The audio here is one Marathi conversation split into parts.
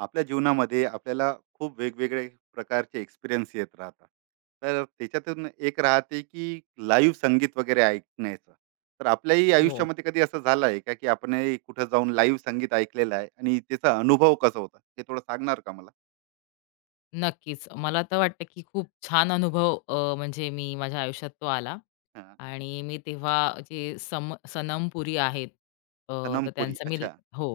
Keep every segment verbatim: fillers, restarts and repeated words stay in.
आपल्या जीवनामध्ये आपल्याला खूप वेगवेगळे प्रकारचे एक्सपिरियन्स येत राहतात. तर त्याच्यातून एक राहते की लाईव्ह संगीत वगैरे ऐकण्याचं. तर आपल्याही हो, आयुष्यामध्ये कधी असं झालं आहे का की आपण कुठं जाऊन लाईव्ह संगीत ऐकलेलं आहे आणि त्याचा अनुभव कसा होता ते थोडं सांगणार का मला? नक्कीच. मला तर वाटतं, की खूप छान अनुभव अ, म्हणजे मी माझ्या आयुष्यात तो आला हा, आणि मी तेव्हा जे सम सनम पुरी आहेत अ, तर तनमपुरी त्यांचा मी अच्छा. हो.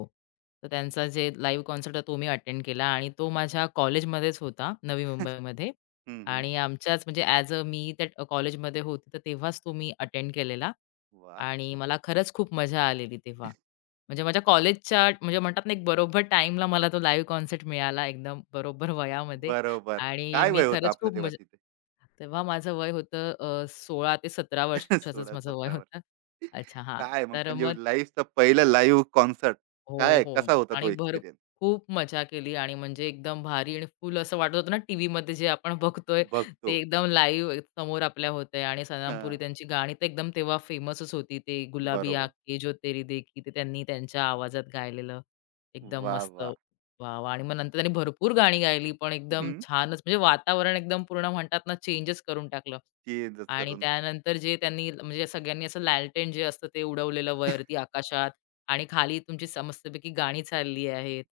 तर त्यांचा जे लाईव्ह कॉन्सर्ट तो मी अटेंड केला आणि तो माझ्या कॉलेजमध्येच होता, नवी मुंबईमध्ये हम्म, हम्म. आणि आमच्याच म्हणजे ॲज अ मी त्या कॉलेजमध्ये होते, तर तेव्हाच तो मी अटेंड केलेला वा. आणि मला खरंच खूप मजा आलेली तेव्हा. म्हणजे माझ्या कॉलेजच्या म्हणजे म्हणतात ना, एक बरोबर टाईमला मला तो लाईव्ह कॉन्सर्ट मिळाला एकदम बरोबर वयामध्ये बरोबर. आणि काय मी वय होतं खरंच आपलं खूप तेव्हा मजा तिथे? तेव्हा माझं वय होतं अ, सोळा ते सतरा वर्षाचंच सोळा माझं वय सतरा होतं. वर्ष. अच्छा, हां. काय मग तर म्हणजे मग लाईव्हचा पहिला लाईव्ह कॉन्सर्ट? हो, काय हो. कसा होता तो आणि भर एक्सपिरियन्स? खूप मजा केली आणि म्हणजे एकदम भारी आणि फुल असं वाटत होतं ना, टीव्हीमध्ये जे आपण बघतोय बघतो. ते एकदम लाईव्ह समोर आपल्या होतंय आणि सनम पुरी हां, त्यांची गाणी तर एकदम तेव्हा फेमसच होती. ते गुलाबी बरोबर. आँखें जो तेरी देखी ते त्यांनी त्यांच्या आवाजात गायलेलं. एकदम वाह! मस्त. वाह! वाह, वाह! आणि मग नंतर त्यांनी भरपूर गाणी गायली, पण एकदम हं, छानच म्हणजे वातावरण एकदम पूर्ण म्हणतात ना, चेंजच करून टाकलं. चेंजच आणि करून टा-. त्यानंतर जे त्यांनी म्हणजे सगळ्यांनी असं लॅलटेन जे असतं ते उडवलेलं वरती आकाशात. आणि खाली तुमची स मस्तपैकी गाणी चालली आहेत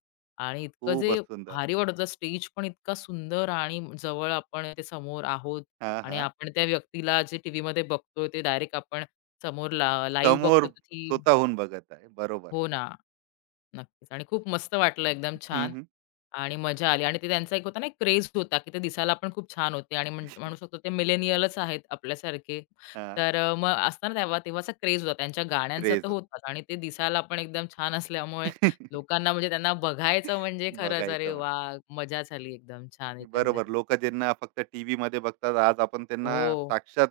आणि इतकं जे खूपच सुंदर. भारी वाटत होतं. स्टेज पण इतका सुंदर आणि जवळ आपण ते समोर आहोत हां, आणि हां. आपण त्या व्यक्तीला जे टीव्हीमध्ये बघतोय ते डायरेक्ट आपण समोर ला लाईव्ह बघतो समोर तर ती स्वतःहून बघत आहे. बरोबर. हो ना. नक्कीच आणि खूप मस्त वाटलं एकदम हं, छान हं. आणि मजा आली आणि ते त्यांचा एक होता ना एक क्रेज होता की ते दिसायला पण खूप छान होते आणि म्हण- म्हणू शकतो ते मिलेनियलच आहेत आपल्यासारखे हां, तर अ, मग असताना तेव्हा तेव्हाचा क्रेज होता त्यांच्या गाण्यांचा तर क्रेझ. होताच आणि ते दिसायला पण एकदम छान असल्यामुळे लोकांना म्हणजे त्यांना बघायचं म्हणजे खरंच अरे बघायचं. वा मजा झाली एकदम छान बरोबर. एकंदरीत लोकं ज्यांना फक्त टीव्हीमध्ये बघतात, आज आपण त्यांना हो साक्षात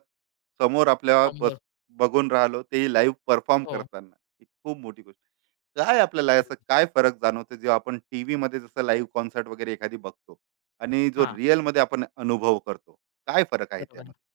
समोर आपल्या बस समोर बघून राहिलो, तेही लाईव्ह परफॉर्म हो करताना. ही खूप मोठी गोष्ट. काय आपल्याला असं काय फरक जाणवतो, जेव्हा आपण टीव्हीमध्ये जसं लाईव्ह कॉन्सर्ट वगैरे एखादी बघतो आणि जो हा रिअलमध्ये आपण अनुभव करतो, काय फरक आहे बरोबर त्यामध्ये?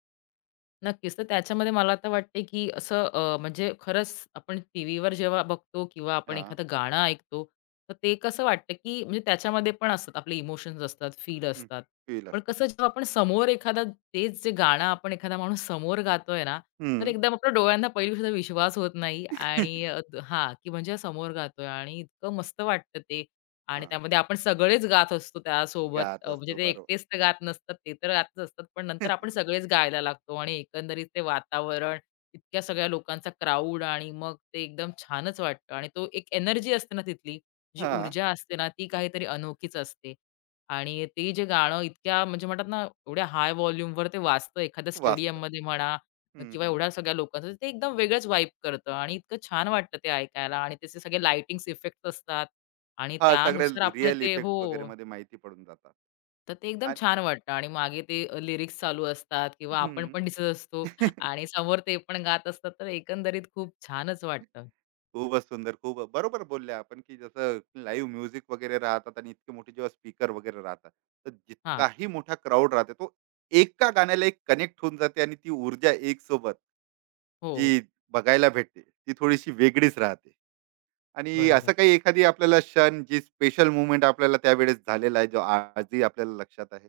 नक्कीच. तर त्याच्यामध्ये मला आता वाटते, की असं अ, म्हणजे खरंच आपण टीव्हीवर जेव्हा बघतो किंवा आपण हां. एखादं गाणं ऐकतो, तर ते कसं वाटतं, की म्हणजे त्याच्यामध्ये पण असतात आपले इमोशन्स असतात, फील हं. असतात. फील पण असतं. कसं जेव्हा आपण समोर एखादा तेच जे गाणं आपण एखादा माणूस समोर गातोय ना, तर हं. एकदम आपल्या डोळ्यांना पहिली गोष्ट विश्वास होत नाही हां. आणि अ, हां, की म्हणजे समोर गातोय आणि इतकं मस्त वाटतं ते. आणि त्यामध्ये आपण सगळेच गात असतो त्यासोबत गात अ, म्हणजे असतो. ते बरोबर. एकटेच तर गात नसतात, ते तर गातच असतात. पण नंतर आपण सगळेच गायला लागतो आणि एकंदरीत ते वातावरण, इतक्या सगळ्या लोकांचा क्राउड आणि मग ते एकदम छानच वाटतं आणि तो एक एनर्जी असते ना तिथली, जी हां. ऊर्जा असते ना, ती काहीतरी अनोखीच असते. आणि ते जे गाणं इतक्या म्हणजे म्हणतात ना, एवढ्या हाय व्हॉल्यूमवर ते वाजतं एखाद्या वाचतं. स्टेडियममध्ये म्हणा हं, किंवा हं. एवढ्या सगळ्या लोकांचं, ते एकदम वेगळंच वाइब करतं आणि इतकं छान वाटतं ते ऐकायला आणि त्याचे सगळे लाइटिंग्स इफेक्ट असतात आणि हां, सगळे त्यानुसार आपण रिअल ते इफेक्ट्स हो, वगैरेमध्ये माहिती पडून जातात. तर ते एकदम आणि छान वाटतं आणि मागे ते लिरिक्स चालू असतात किंवा आपण हं. पण दिसत असतो आणि समोर ते पण गात असतात, तर एकंदरीत खूप छानच वाटतं. खूपच सुंदर. खूप बरोबर बोलले आपण की जसं लाईव्ह म्युझिक वगैरे राहतात आणि इतके मोठे जेव्हा स्पीकर वगैरे राहतात, तर हां. जितकाही मोठा क्राऊड राहते तो एका गाण्याला एक कनेक्ट होऊन जाते आणि ती ऊर्जा एक सोबत हो, जी बघायला भेटते ती थोडीशी वेगळीच राहते. आणि असं बरोबर. काही एखादी आपल्याला क्षण जी स्पेशल मुवमेंट आपल्याला त्यावेळेस झालेला आहे जो आजही आपल्याला लक्षात आहे.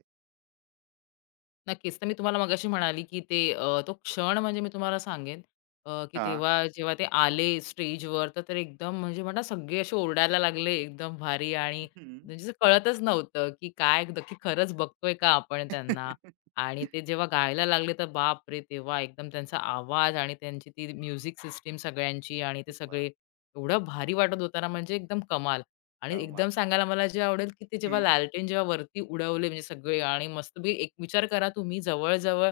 नक्कीच. तर मी तुम्हाला मगाशी म्हणाली, की ते अ, तो क्षण म्हणजे मी तुम्हाला सांगेन अ, की हा. तेव्हा जेव्हा ते आले स्टेजवर, तर ते एकदम म्हणजे म्हणा सगळे असे ओरडायला लागले एकदम भारी आणि हम्म. म्हणजे असं कळतच नव्हतं, की काय नक्की खरंच बघतोय का आपण त्यांना? आणि ते जेव्हा गायला लागले, तर बापरे! तेव्हा एकदम त्यांचा आवाज आणि त्यांची ती म्युझिक सिस्टम सगळ्यांची आणि ते वा. सगळे एवढं भारी वाटत होतं म्हणजे एकदम कमाल. आणि कमाल. एकदम सांगायला मला जे आवडेल, की ते जेव्हा हम्म. लालटेन जेव्हा वरती उडवले म्हणजे सगळे आणि मस्तपैकी एक विचार करा तुम्ही जवळ-जवळ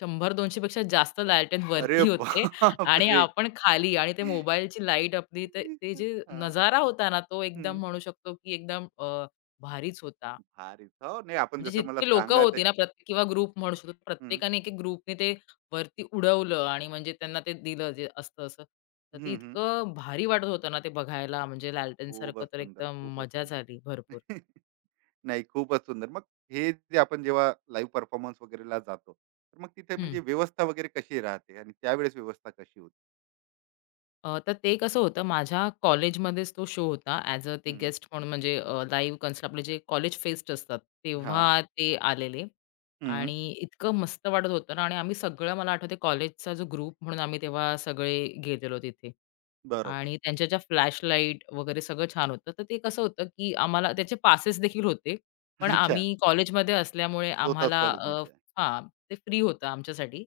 शंभर पेक्षा जास्त लालटेन अरे वरती होते बाप आणि रे. आपण खाली आणि ते मोबाईलची लाईट आपली ते ते जे नजारा हां, होता ना, तो हं. एकदम म्हणू शकतो, की एकदम अ, भारीच होता. भारीच. हो, नाही आपण म्हणजे जसं मला जितकी लोकं सांगत होती आहे. ना प्रत्येक किंवा ग्रुप म्हणू शकतो. हं, प्रत्येकाने एक-एक ग्रुपने ते वरती उडवलं आणि म्हणजे त्यांना ते दिलं जे असतं असं. तर ते हं, हं. इतकं भारी वाटत होतं ना ते बघायला म्हणजे लालटेनसारखं खूपच तर सुंदर, एकदम खूपच मजा सुंदर. झाली भरपूर. नाही, खूपच सुंदर. मग हे जे आपण जेव्हा लाईव्ह परफॉर्मन्स वगैरेला जातो, तर मग तिथे हं. म्हणजे व्यवस्था वगैरे कशी राहते आणि त्यावेळेस व्यवस्था कशी होती? अ, तर ते कसं होतं माझ्या कॉलेजमध्येच तो शो होता ॲज अ ते हं. गेस्ट म्हणून म्हणजे लाईव्ह कॉन्सर्ट आपले जे कॉलेज फेस्ट असतात तेव्हा हां. ते आलेले हं, आणि इतकं मस्त वाटत होतं ना आणि आम्ही सगळं मला आठवते कॉलेजचा जो ग्रुप म्हणून आम्ही तेव्हा सगळे गेलेलो तिथे बरोबर. आणि त्यांच्या ज्या फ्लॅशलाईट वगैरे सगळं छान होतं. तर ते कसं होतं, की आम्हाला त्याचे पासेस देखील होते. पण अच्छा. आम्ही कॉलेजमध्ये असल्यामुळे स्वतःच आम्हाला अ, कॉलेजमध्ये आहे. हां, ते फ्री होतं आमच्यासाठी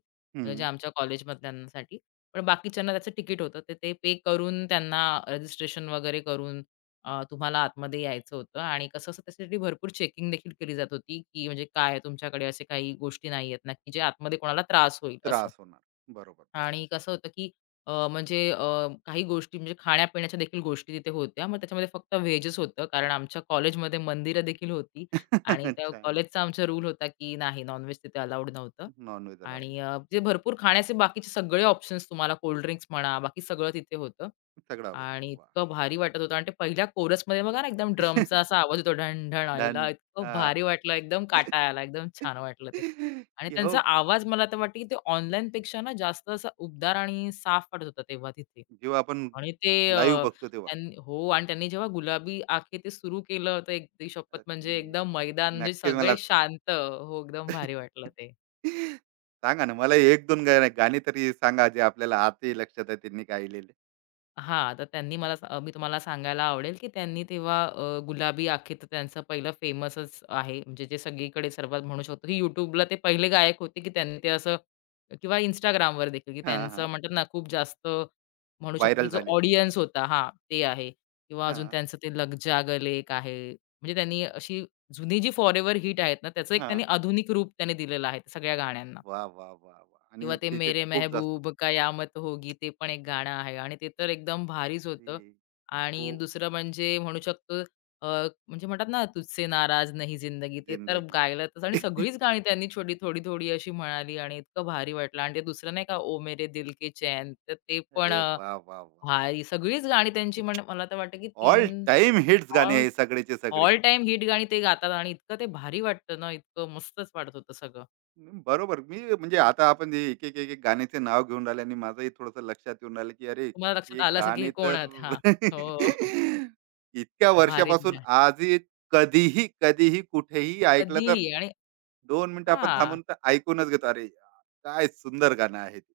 म्हणजे जे हं. आमच्या कॉलेजमधल्यांसाठी पण बाकीच्यांना त्याचं तिकीट होतं. तर ते पे करून त्यांना रजिस्ट्रेशन वगैरे करून अ, तुम्हाला आतमध्ये यायचं होतं आणि कसं असं त्याच्यासाठी भरपूर चेकिंग देखील केली जात होती, की म्हणजे काय तुमच्याकडे असे काही गोष्टी नाही आहेत ना, की जे आतमध्ये कोणाला त्रास होईल असं. त्रास होणार. बरोबर. आणि कसं होतं, की अ, म्हणजे अ, काही गोष्टी म्हणजे खाण्यापिण्याच्या देखील गोष्टी तिथे होत्या. मग त्याच्यामध्ये फक्त व्हेजच होतं, कारण आमच्या कॉलेजमध्ये मंदिरं देखील होती आणि त्या छान. कॉलेजचा आमचा रूल होता, की नाही नॉन तिथे अलाउड नव्हतं. नॉन-व्हेज अलाव आणि नाही. अ, जे भरपूर खाण्याचे बाकीचे सगळे ऑप्शन्स तुम्हाला कोल्ड ड्रिंक्स म्हणा, बाकी सगळं तिथे होतं. सगळं अवेलेबल. आणि वाह! इतकं भारी वाटत होतं आणि ते पहिल्या कोरसमध्ये बघा ना, एकदम ड्रमचा असा आवाज येतो ढण-ढण डन. आईला इतकं हां. भारी वाटलं, एकदम काटा आला, एकदम छान वाटलं ते. आणि की हो, त्यांचा आवाज मला तर वाटतं, की ते ऑनलाईनपेक्षा ना जास्त असा उबदार आणि साफ वाटत होता तेव्हा तिथे. जेव्हा आपण आणि ते लाईव्ह अ, बघतो तेव्हा. त्यांनी हो आणि त्यांनी जेव्हा गुलाबी आखे ते सुरू केलं, तर एक ती शपथ अरे, म्हणजे एकदम मैदान म्हणजे नक्कीच. मला सगळे शांत. हो, एकदम भारी वाटलं ते. सांगा ना, मला एक दोन गा गाणी तरी सांगा, जे आपल्याला आजही लक्षात आहे त्यांनी गायलेले? हां, तर त्यांनी मला सा मी तुम्हाला सांगायला आवडेल, की त्यांनी तेव्हा अ, गुलाबी आखे तर त्यांचं पहिलं फेमसच आहे. म्हणजे जे सगळीकडे सर्वात म्हणू शकतो, की YouTubeला ते पहिले गायक होते, की त्यांनी ते असं किंवा Instagramवर देखील, की हां, त्यांचं हां. म्हणतात ना, खूप जास्त म्हणू शकतो, की व्हायरल जो झालेलं. ऑडियन्स होता हां, ते आहे किंवा अजून हां, त्यांचं ते लग जा गले एक आहे. म्हणजे त्यांनी अशी जुनी जी फॉरेव्हर हिट आहेत ना, त्याचं एक त्यांनी हां. आधुनिक रूप त्यांनी दिलेलं आहे सगळ्या गाण्यांना. वाह, वाह, वाह, वाह! आणि किंवा ते त्याचे मेरे खूप जास्त. मेहबूब कयामत होगी ते पण एक गाणं आहे आणि ते तर एकदम भारीच अरे, होतं. आणि ओ दुसरं म्हणजे म्हणू शकतो अ, म्हणजे म्हणतात ना तुझसे नाराज नाही जिंदगी ते तर जिंदगी. गायलंच आणि सगळीच गाणी त्यांनी छोटी थोडी-थोडी अशी म्हणाली आणि इतकं भारी वाटलं आणि ते दुसरं नाही का ओ मेरे दिल के चैन तर ते पण अरे अ, वाह, वाह, वाह! भारी सगळीच गाणी त्यांची म्हण मला तर वाटतं की ऑल तीन टाईम हिट्स गाणे ऑल आहे सगळेचे सगळे. ऑल टाईम हिट गाणी ते गातात आणि इतकं ते भारी वाटतं ना, इतकं मस्तच वाटत होतं सगळं. हं, बरोबर. मी म्हणजे आता आपण हे एक, एक, एक, एक गाण्याचे नाव घेऊन राहिले आणि माझंही थोडंसं लक्षात येऊन राहिलं, की अरे, तुम्हाला लक्षात हे आलं असेल की हे गाणे कोण तर आहेत? हां. हो. इतक्या भारीच वर्षापासून गाणं. आजही कधीही, कधीही, कुठेही ऐकलं तर कधीही आणि दोन मिनिटं आपण हां, थांबून तर ऐकूनच घेतो. अरे यार, काय सुंदर गाणं आहे ते.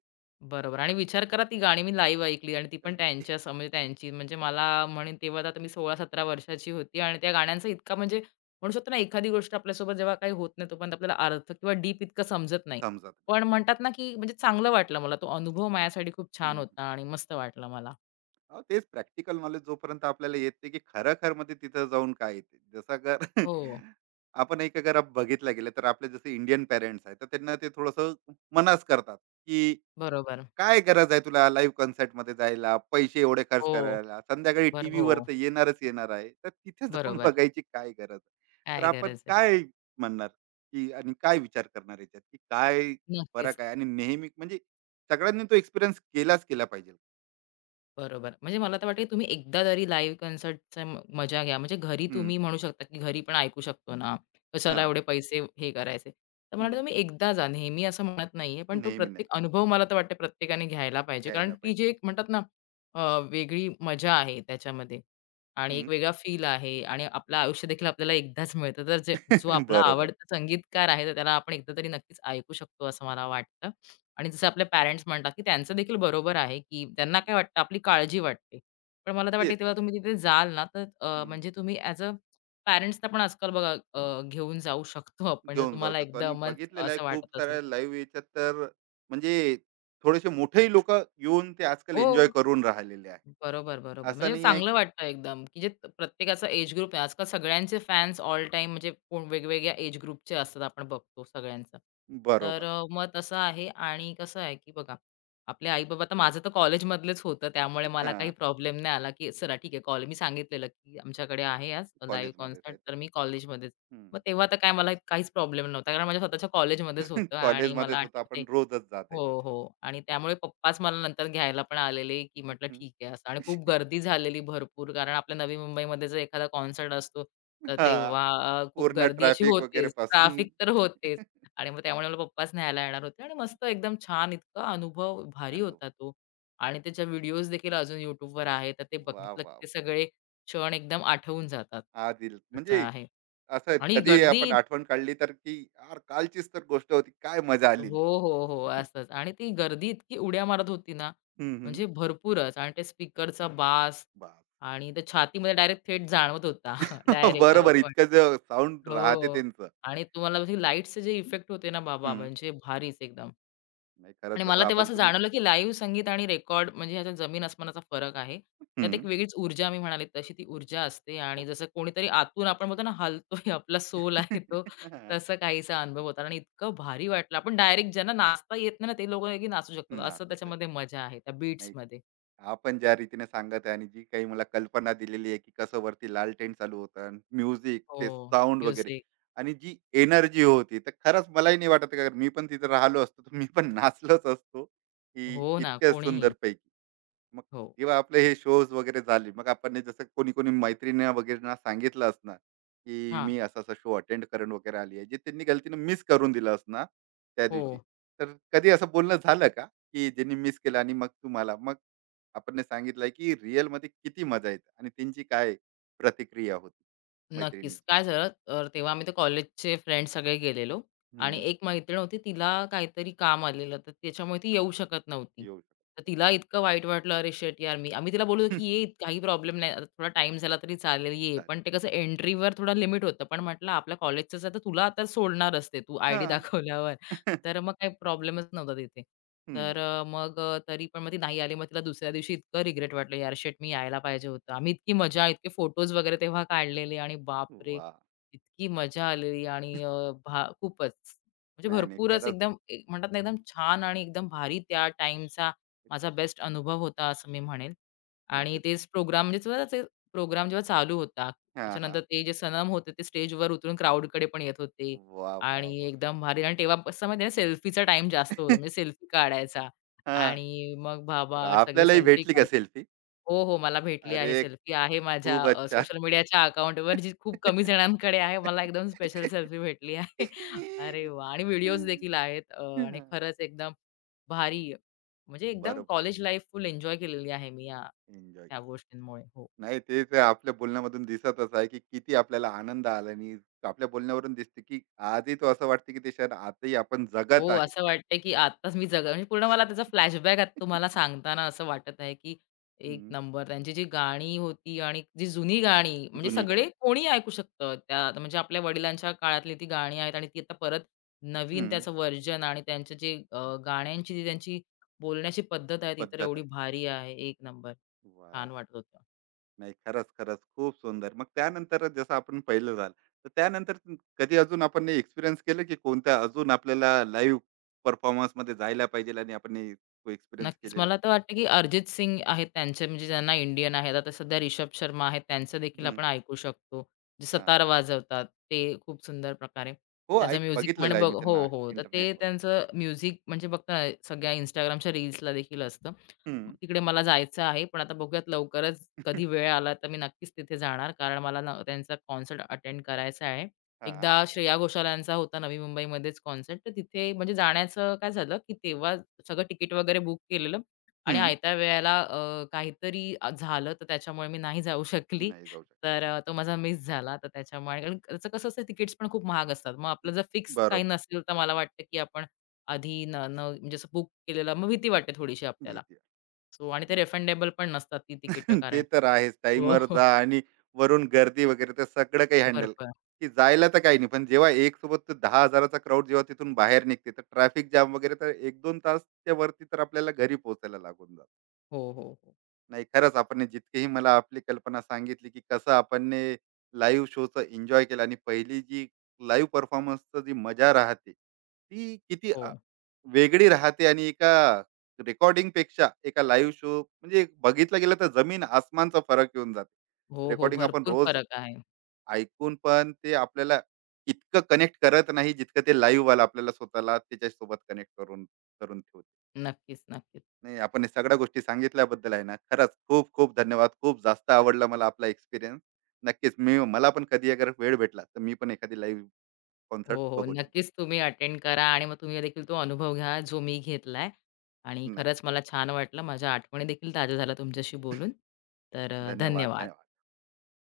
बरोबर आणि विचार करा ती गाणी मी लाईव्ह ऐकली आणि ती पण अरे, त्यांच्या सम म्हणजे त्यांची म्हणजे मला म्हणेन तेव्हा तर आता मी सोळा सतरा वर्षाची होती आणि त्या गाण्यांचा इतका म्हणजे म्हणू शकतो ना एखादी गोष्ट आपल्यासोबत जेव्हा काही होत नाही तोपर्यंत आपल्याला अर्थ किंवा डीप इतकं समजत नाही. समजत नाही. पण म्हणतात ना, की म्हणजे चांगलं वाटलं मला तो अनुभव माझ्यासाठी खूप छान हं. होता आणि मस्त वाटलं मला. अहो, तेच प्रॅक्टिकल नॉलेज जोपर्यंत आपल्याला येत नाही, की खरखर मध्ये तिथं जाऊन काय येते. जसं जर हो, आपण एक अगर आप बघितलं गेलं तर आपले जसे इंडियन पेरेंट्स आहेत, तर त्यांना ते थोडंसं मनाच करतात, की बरोबर. काय गरज आहे तुला लाईव्ह कॉन्सर्टमध्ये जायला, पैसे एवढे खर्च हो, करायला, संध्याकाळी बरं हो, टीव्हीवर तर येणारच येणार आहे. तर तिथे जाऊन बरोबर. बघायची काय गरज आहे. तर काय आपण गरज आहे. काय म्हणणार, की आणि काय विचार करणार याच्यात, की काय नक्कीच. फरक आहे आणि नेहमी म्हणजे सगळ्यांनी तो एक्सपिरियन्स केलाच केला पाहिजे. बरोबर. म्हणजे मला तर वाटतं, की तुम्ही एकदा तरी लाईव्ह कॉन्सर्टचा म मजा घ्या. म्हणजे घरी हं, तुम्ही म्हणू शकता, की घरी पण ऐकू शकतो ना, कशाला हां, एवढे पैसे हे करायचे. तर मला हं. वाटतं तुम्ही एकदा जा. नेहमी असं म्हणत नाहीये, पण तो नेहमी नाही प्रत्येक अनुभव मला तर वाटतं प्रत्येकाने घ्यायला पाहिजे. कारण घ्यायला ती पाहिजे. जी एक म्हणतात ना, अ, वेगळी मजा आहे त्याच्यामध्ये आणि एक हं. वेगळा फील आहे आणि आपलं आयुष्य देखील आपल्याला एकदाच मिळतं. तर जे जो आपला बरोबर. आवडता संगीतकार आहे, तर त्याला आपण एकदा तरी नक्कीच ऐकू शकतो असं मला वाटतं. आणि जसं आपले पॅरेंट्स म्हणतात, की त्यांचं देखील बरोबर आहे, की त्यांना काय वाटतं आपली काळजी वाटते. पण मला तर वाटते तेच. तेव्हा तुम्ही तिथे जाल ना, तर अ, हं. म्हणजे तुम्ही ॲज अ पॅरेंट्सला पण आजकाल बघा अ, घेऊन जाऊ शकतो आपण. जर घेऊन जाऊ तुम्हाला शकतो आणि एकदमच बघितलेलं आहे असं खूप वाटत असेल साऱ्या तर. लाईव्ह याच्यात तर म्हणजे थोडेसे मोठेही लोकं येऊन ते आजकाल हो. एन्जॉय करून राहिलेले आहेत. बरोबर, बरोबर. असं म्हणजे नाही आहे चांगलं की वाटतं एकदम, की जे त- प्रत्येकाचा एज ग्रुप आहे. आजकाल सगळ्यांचे फॅन्स ऑल टाईम म्हणजे कोण वेगवेगळ्या एज ग्रुपचे असतात आपण बघतो सगळ्यांचा. तर बरोबर. अ, मग तसं आहे आणि कसं आहे, की बघा आपले आई-बाबा आता माझं तर कॉलेजमधलेच होतं त्यामुळे मला काही हां. प्रॉब्लेम नाही आला, की चला ठीक आहे कॉलेज मी सांगितलेलं, की आमच्याकडे आहे आज लाईव्ह कॉलेजमध्येच आहे कॉन्सर्ट तर. तर मी कॉलेजमध्येच. हं. मग तेव्हा तर काय मला काहीच प्रॉब्लेम नव्हता कारण माझ्या स्वतःच्या कॉलेजमध्येच होतं आणि मला कॉलेजमध्येच होतो आठवते आपण रोजच जात हो, आहे तिथे. हो. आणि त्यामुळे पप्पाच मला नंतर घ्यायला पण आलेले, की म्हटलं हं. ठीक आहे असं आणि खूप गर्दी झालेली भरपूर. कारण आपल्या नवी मुंबईमध्ये जर एखादा कॉन्सर्ट असतो, तर हां. तेव्हा अ, खूप पूर्ण गर्दी अशी ट्रॅफिक वगैरे होतेच. पासून. ट्रॅफिक तर होतेच. आणि मग त्यामुळे मला पप्पाच न्यायला येणार होते आणि मस्त एकदम छान इतका अनुभव भारी होता अनुभव. तो. आणि त्याच्या व्हिडिओज देखील अजून YouTubeवर आहे. तर ते वाह, बघितलं, की वाह! ते सगळे क्षण एकदम आठवून जातात. आदिल असं म्हणजे आहे. असं आणि कधी आपण गर्दी आठवण काढली तर की यार कालचीच तर गोष्ट होती काय मजा हो, आलेली. हो, हो. असंच आणि ती गर्दी इतकी उड्या मारत होती ना, हम्म, हम्म. म्हणजे भरपूरच आणि ते स्पीकरचा बास बाप. आणि ते छातीमध्ये डायरेक्ट थेट जाणवत होता. डायरेक्ट बरोबर. पण इतकं जे साऊंड हो राहते त्यांचं. आणि तुम्हाला लाईट्सचे जे इफेक्ट होते ना बाबा, हम्म, म्हणजे भारीच एकदम. नाही आणि खरंच जसं मला तेव्हा आपण असं तुम्ही. जाणवलं, की लाईव्ह संगीत आणि रेकॉर्ड म्हणजे ह्याच्यात जमीन-आसमानाचा फरक आहे. त्यात एक हम्म. वेगळीच ऊर्जा मी म्हणाले तशी ती ऊर्जा असते आणि उर-. जसं कोणीतरी आतून आपण म्हणतो ना, हलतोय आपला सोल आहे तो, तसा काहीसा अनुभव होता आणि इतकं भारी वाटलं. आपण डायरेक्ट ज्यांना नाचता येत नाही ना, ते लोकं नाचू शकतात. असं नाचू शक. त्याच्यामध्ये मजा आहे त्या नाही बीट्समध्ये. आपण ज्या रीतीने सांगत आहे आणि जी काही मला कल्पना दिलेली आहे की कसं वरती लाल टेंट चालू होतं म्युझिक हो, ते साऊंड वगैरे म्युझिक. आणि जी एनर्जी होती, तर खरंच मलाही नाही वाटत का मी पण तिथे राहिलो असतो तर मी पण नाचलोच असतो की हो ना, इतक्या सुंदर कोणीही. पैकी. मग हो. जेव्हा आपले हे शोज वगैरे झाले मग आपण हे जसं कोणी कोणी मैत्रिणी वगैरे सांगितलं असणार की हां. मी असा असा शो अटेंड करून वगैरे आली आहे जे त्यांनी गलतीनं मिस करून दिलं असणार त्या हो. दिवशी, तर कधी असं बोलणं झालं का की ज्यांनी मिस केलं आणि मग तुम्हाला मग आपण सांगितलंय की रिअल मध्ये किती मजा येते आणि त्यांची काय प्रतिक्रिया होती? नक्कीच. मैत्रिणीची. काय झालं तर तेव्हा आम्ही ते कॉलेजचे फ्रेंड्स सगळे गेलेलो आणि हम्म. एक मैत्रीण होती तिला काहीतरी काम आलेलं तर त्याच्यामुळे ती येऊ शकत नव्हती. येऊ तर शकत. तिला इतकं वाईट वाटलं अरे शिट यार मी आम्ही तिला बोललो की "ये काही प्रॉब्लेम नाही आता थोडा टाईम झाला तरी चालेल ये." चालेल. पण ते कसं एंट्रीवर थोडा लिमिट होतं. पण म्हटलं आपल्या कॉलेजचंच तर तुला तर सोडणारच ते तू हा. आयडी दाखवल्यावर. तर मग काही प्रॉब्लेमच नव्हता तिथे. तर हम्म. अ, मग अ, तरी पण मग ती नाही आली. मग तिला दुसऱ्या दिवशी इतकं रिग्रेट वाटलं, "यार शेट मी यायला पाहिजे होतं." आम्ही इतकी मजा, इतके फोटोज वगैरे तेव्हा काढलेले आणि बापरे! वा. इतकी मजा आलेली आणि अ, भा खूपच. म्हणजे नाही नाही भरपूरच खरंच. एकदम ए म्हणतात ना एकदम छान आणि एकदम भारी त्या टाईमचा माझा बेस्ट अनुभव होता असं मी म्हणेन. आणि नक्कीच. तेच प्रोग्राम म्हणजे तेव्हा ते प्रोग्राम जेव्हा चालू होता, हा हा. त्याच्यानंतर ते जे सनम होते ते स्टेजवर उतरून क्राउडकडे पण येत होते. वा वा आणि वा. एकदम भारी आणि तेव्हा कसं माहिती आहे सेल्फीचा टाईम जास्त होता. म्हणजे सेल्फी काढायचा हां, आणि मग तर बाबा सगळे आपल्यालाही सेल्फी भेटली का काढ सेल्फी? हो, हो. मला भेटली आहे अरे सेल्फी आहे माझ्या खूप अ, अच्छा. सोशल मीडियाच्या अकाउंटवर जी खूप कमी जणांकडे आहे. मला एकदम स्पेशल सेल्फी भेटली आहे. अरे वाह! आणि व्हिडिओज देखील आहेत अ, आणि हां, खरंच एकदम भारी म्हणजे एकदम बरं. कॉलेज लाईफ फुल एन्जॉय केलेली आहे मी या, एन्जॉय. त्या गोष्टींमुळे. हो. नाही ते तर आपल्या बोलण्यामधून दिसतच आहे, की किती आपल्याला आनंद आला आणि आपल्या बोलण्यावरून दिसते, की आजही तो असं वाटतं, की ते क्षण आजही आपण जगत हो, आहे. असं वाटतंय की आत्ताच मी जगा म्हणजे पूर्ण मला त्याचा फ्लॅशबॅक आता तुम्हाला सांगताना असं वाटत आहे की एक हं, नंबर त्यांची जी गाणी होती आणि जी जुनी गाणी म्हणजे जुनी सगळे गाणी. कोणी ऐकू शकतं. त्या म्हणजे आपल्या वडिलांच्या काळातली ती गाणी आहेत आणि ती आता परत नवीन हं, त्याचं व्हर्जन आणि त्यांचे जे अ, गाण्यांची जी त्यांची बोलण्याची पद्धत आहे ती तर पद्धत एवढी आहे. भारी आहे. एक नंबर. वाह! छान वाटत होतं. नाही खरंच, खरंच खूप सुंदर. मग त्यानंतर जसं आपण पाहिलं झालं, तर त्यानंतर तुम- कधी अजून आपण हे एक्सपिरियन्स केलं की कोणत्या अजून आपल्याला लाईव्ह परफॉर्मन्समध्ये जायला पाहिजे आणि आपण हे तो एक्सपिरियन्स नक्कीच. केलेला? मला तर वाटतं, की अरिजित सिंग आहेत त्यांचे म्हणजे ज्यांना इंडियन आहेत. आता सध्या रिषभ शर्मा आहेत, त्यांचं देखील हं, आपण ऐकू शकतो. जे हां. सतार वाजवतात ते खूप सुंदर प्रकारे. हो, त्यांचं ऐक म्युझिक म्हण बघितलेलं आहे बघ मी हो, त्यांना हो. तर ते इंटरनेटवर. त्यांचं म्युझिक म्हणजे बघता ना सगळ्या Instagramच्या रील्सला देखील असतं. हं. तिकडे मला जायचं आहे, पण आता बघूयात लवकरच हां. हं. कधी वेळ आला तर मी नक्कीच तिथे जाणार. कारण मला ना त्यांचा कॉन्सर्ट अटेंड करायचा आहे. एकदा श्रेया घोषाल यांचा होता नवी मुंबईमध्येच कॉन्सर्ट, तर तिथे म्हणजे जाण्याचं काय झालं, की तेव्हा सगळं तिकीट वगैरे बुक केलेलं आणि आयत्या वेळेला अ, काहीतरी अ, झालं तर त्याच्यामुळे मी नाही जाऊ शकली. नाही जाऊ शकत. तर अ, तो माझा मिस झाला. तर त्याच्यामुळे कारण त्याचं कसं असतं तिकीट्स पण खूप महाग असतात. मग आपलं जर फिक्स काही बरोबर. नसेल तर मला वाटतं, की आपण आधी न न म्हणजे असं बुक केलेलं मग भीती वाटते थोडीशी आपल्याला. भीती. सो आणि ते आहे. रिफंडेबल पण नसतात ती तिकीटं ते कारण. तर आहेच. हो, टाईमवर हो. जा आणि वरून गर्दी वगैरे ते सगळं काही हँडल भरपूर. की जायला तर काही नाही. पण जेव्हा एकसोबत तो दहा हजार चा क्राउड जेव्हा तिथून बाहेर निघते, तर ट्रॅफिक जाम वगैरे तर एक दोन तासच्या वरती तर आपल्याला घरी पोहोचायला लागून जातं. हो, हो, हो. नाही खरंच आपण जितकीही मला आपली कल्पना सांगितली की कसं आपण लाईव्ह शोचं एन्जॉय केलं आणि पहिली जी लाईव्ह परफॉर्मन्सचं जी मजा राहते, ती किती हो. वेगळी राहते आणि एका रेकॉर्डिंग पेक्षा एका लाईव्ह शो म्हणजे बघितलं गेलं तर जमीन आसमानचा फरक येऊन जाते. हो, हो. रेकॉर्डिंग आपण भरपूर रोज फरक आहे. ऐकून पण ते आपल्याला इतकं कनेक्ट करत नाही जितकं ते लाईव्हवाला आपल्याला स्वतःला त्याच्यासोबत कनेक्ट करून करून ठेवते. नक्कीच, नक्कीच. नाही आपण हे सगळ्या गोष्टी सांगितल्याबद्दल आहे ना खरंच खूप खूप धन्यवाद. खूप जास्त आवडला मला आपला एक्सपिरियन्स. नक्कीच. मी मला पण कधी अगर वेळ भेटला तर मी पण एखादी लाईव्ह कॉन्सर्ट हो, हो. बघून येईन. नक्कीच तुम्ही अटेंड करा आणि मग तुम्ही देखील तो अनुभव घ्या जो मी घेतलाय आणि नक्की. खरंच मला छान वाटलं. माझ्या आठवणी देखील ताज्या झाल्या तुमच्याशी बोलून. तर अ, धन्यवाद, धन्यवाद. धन्यवाद.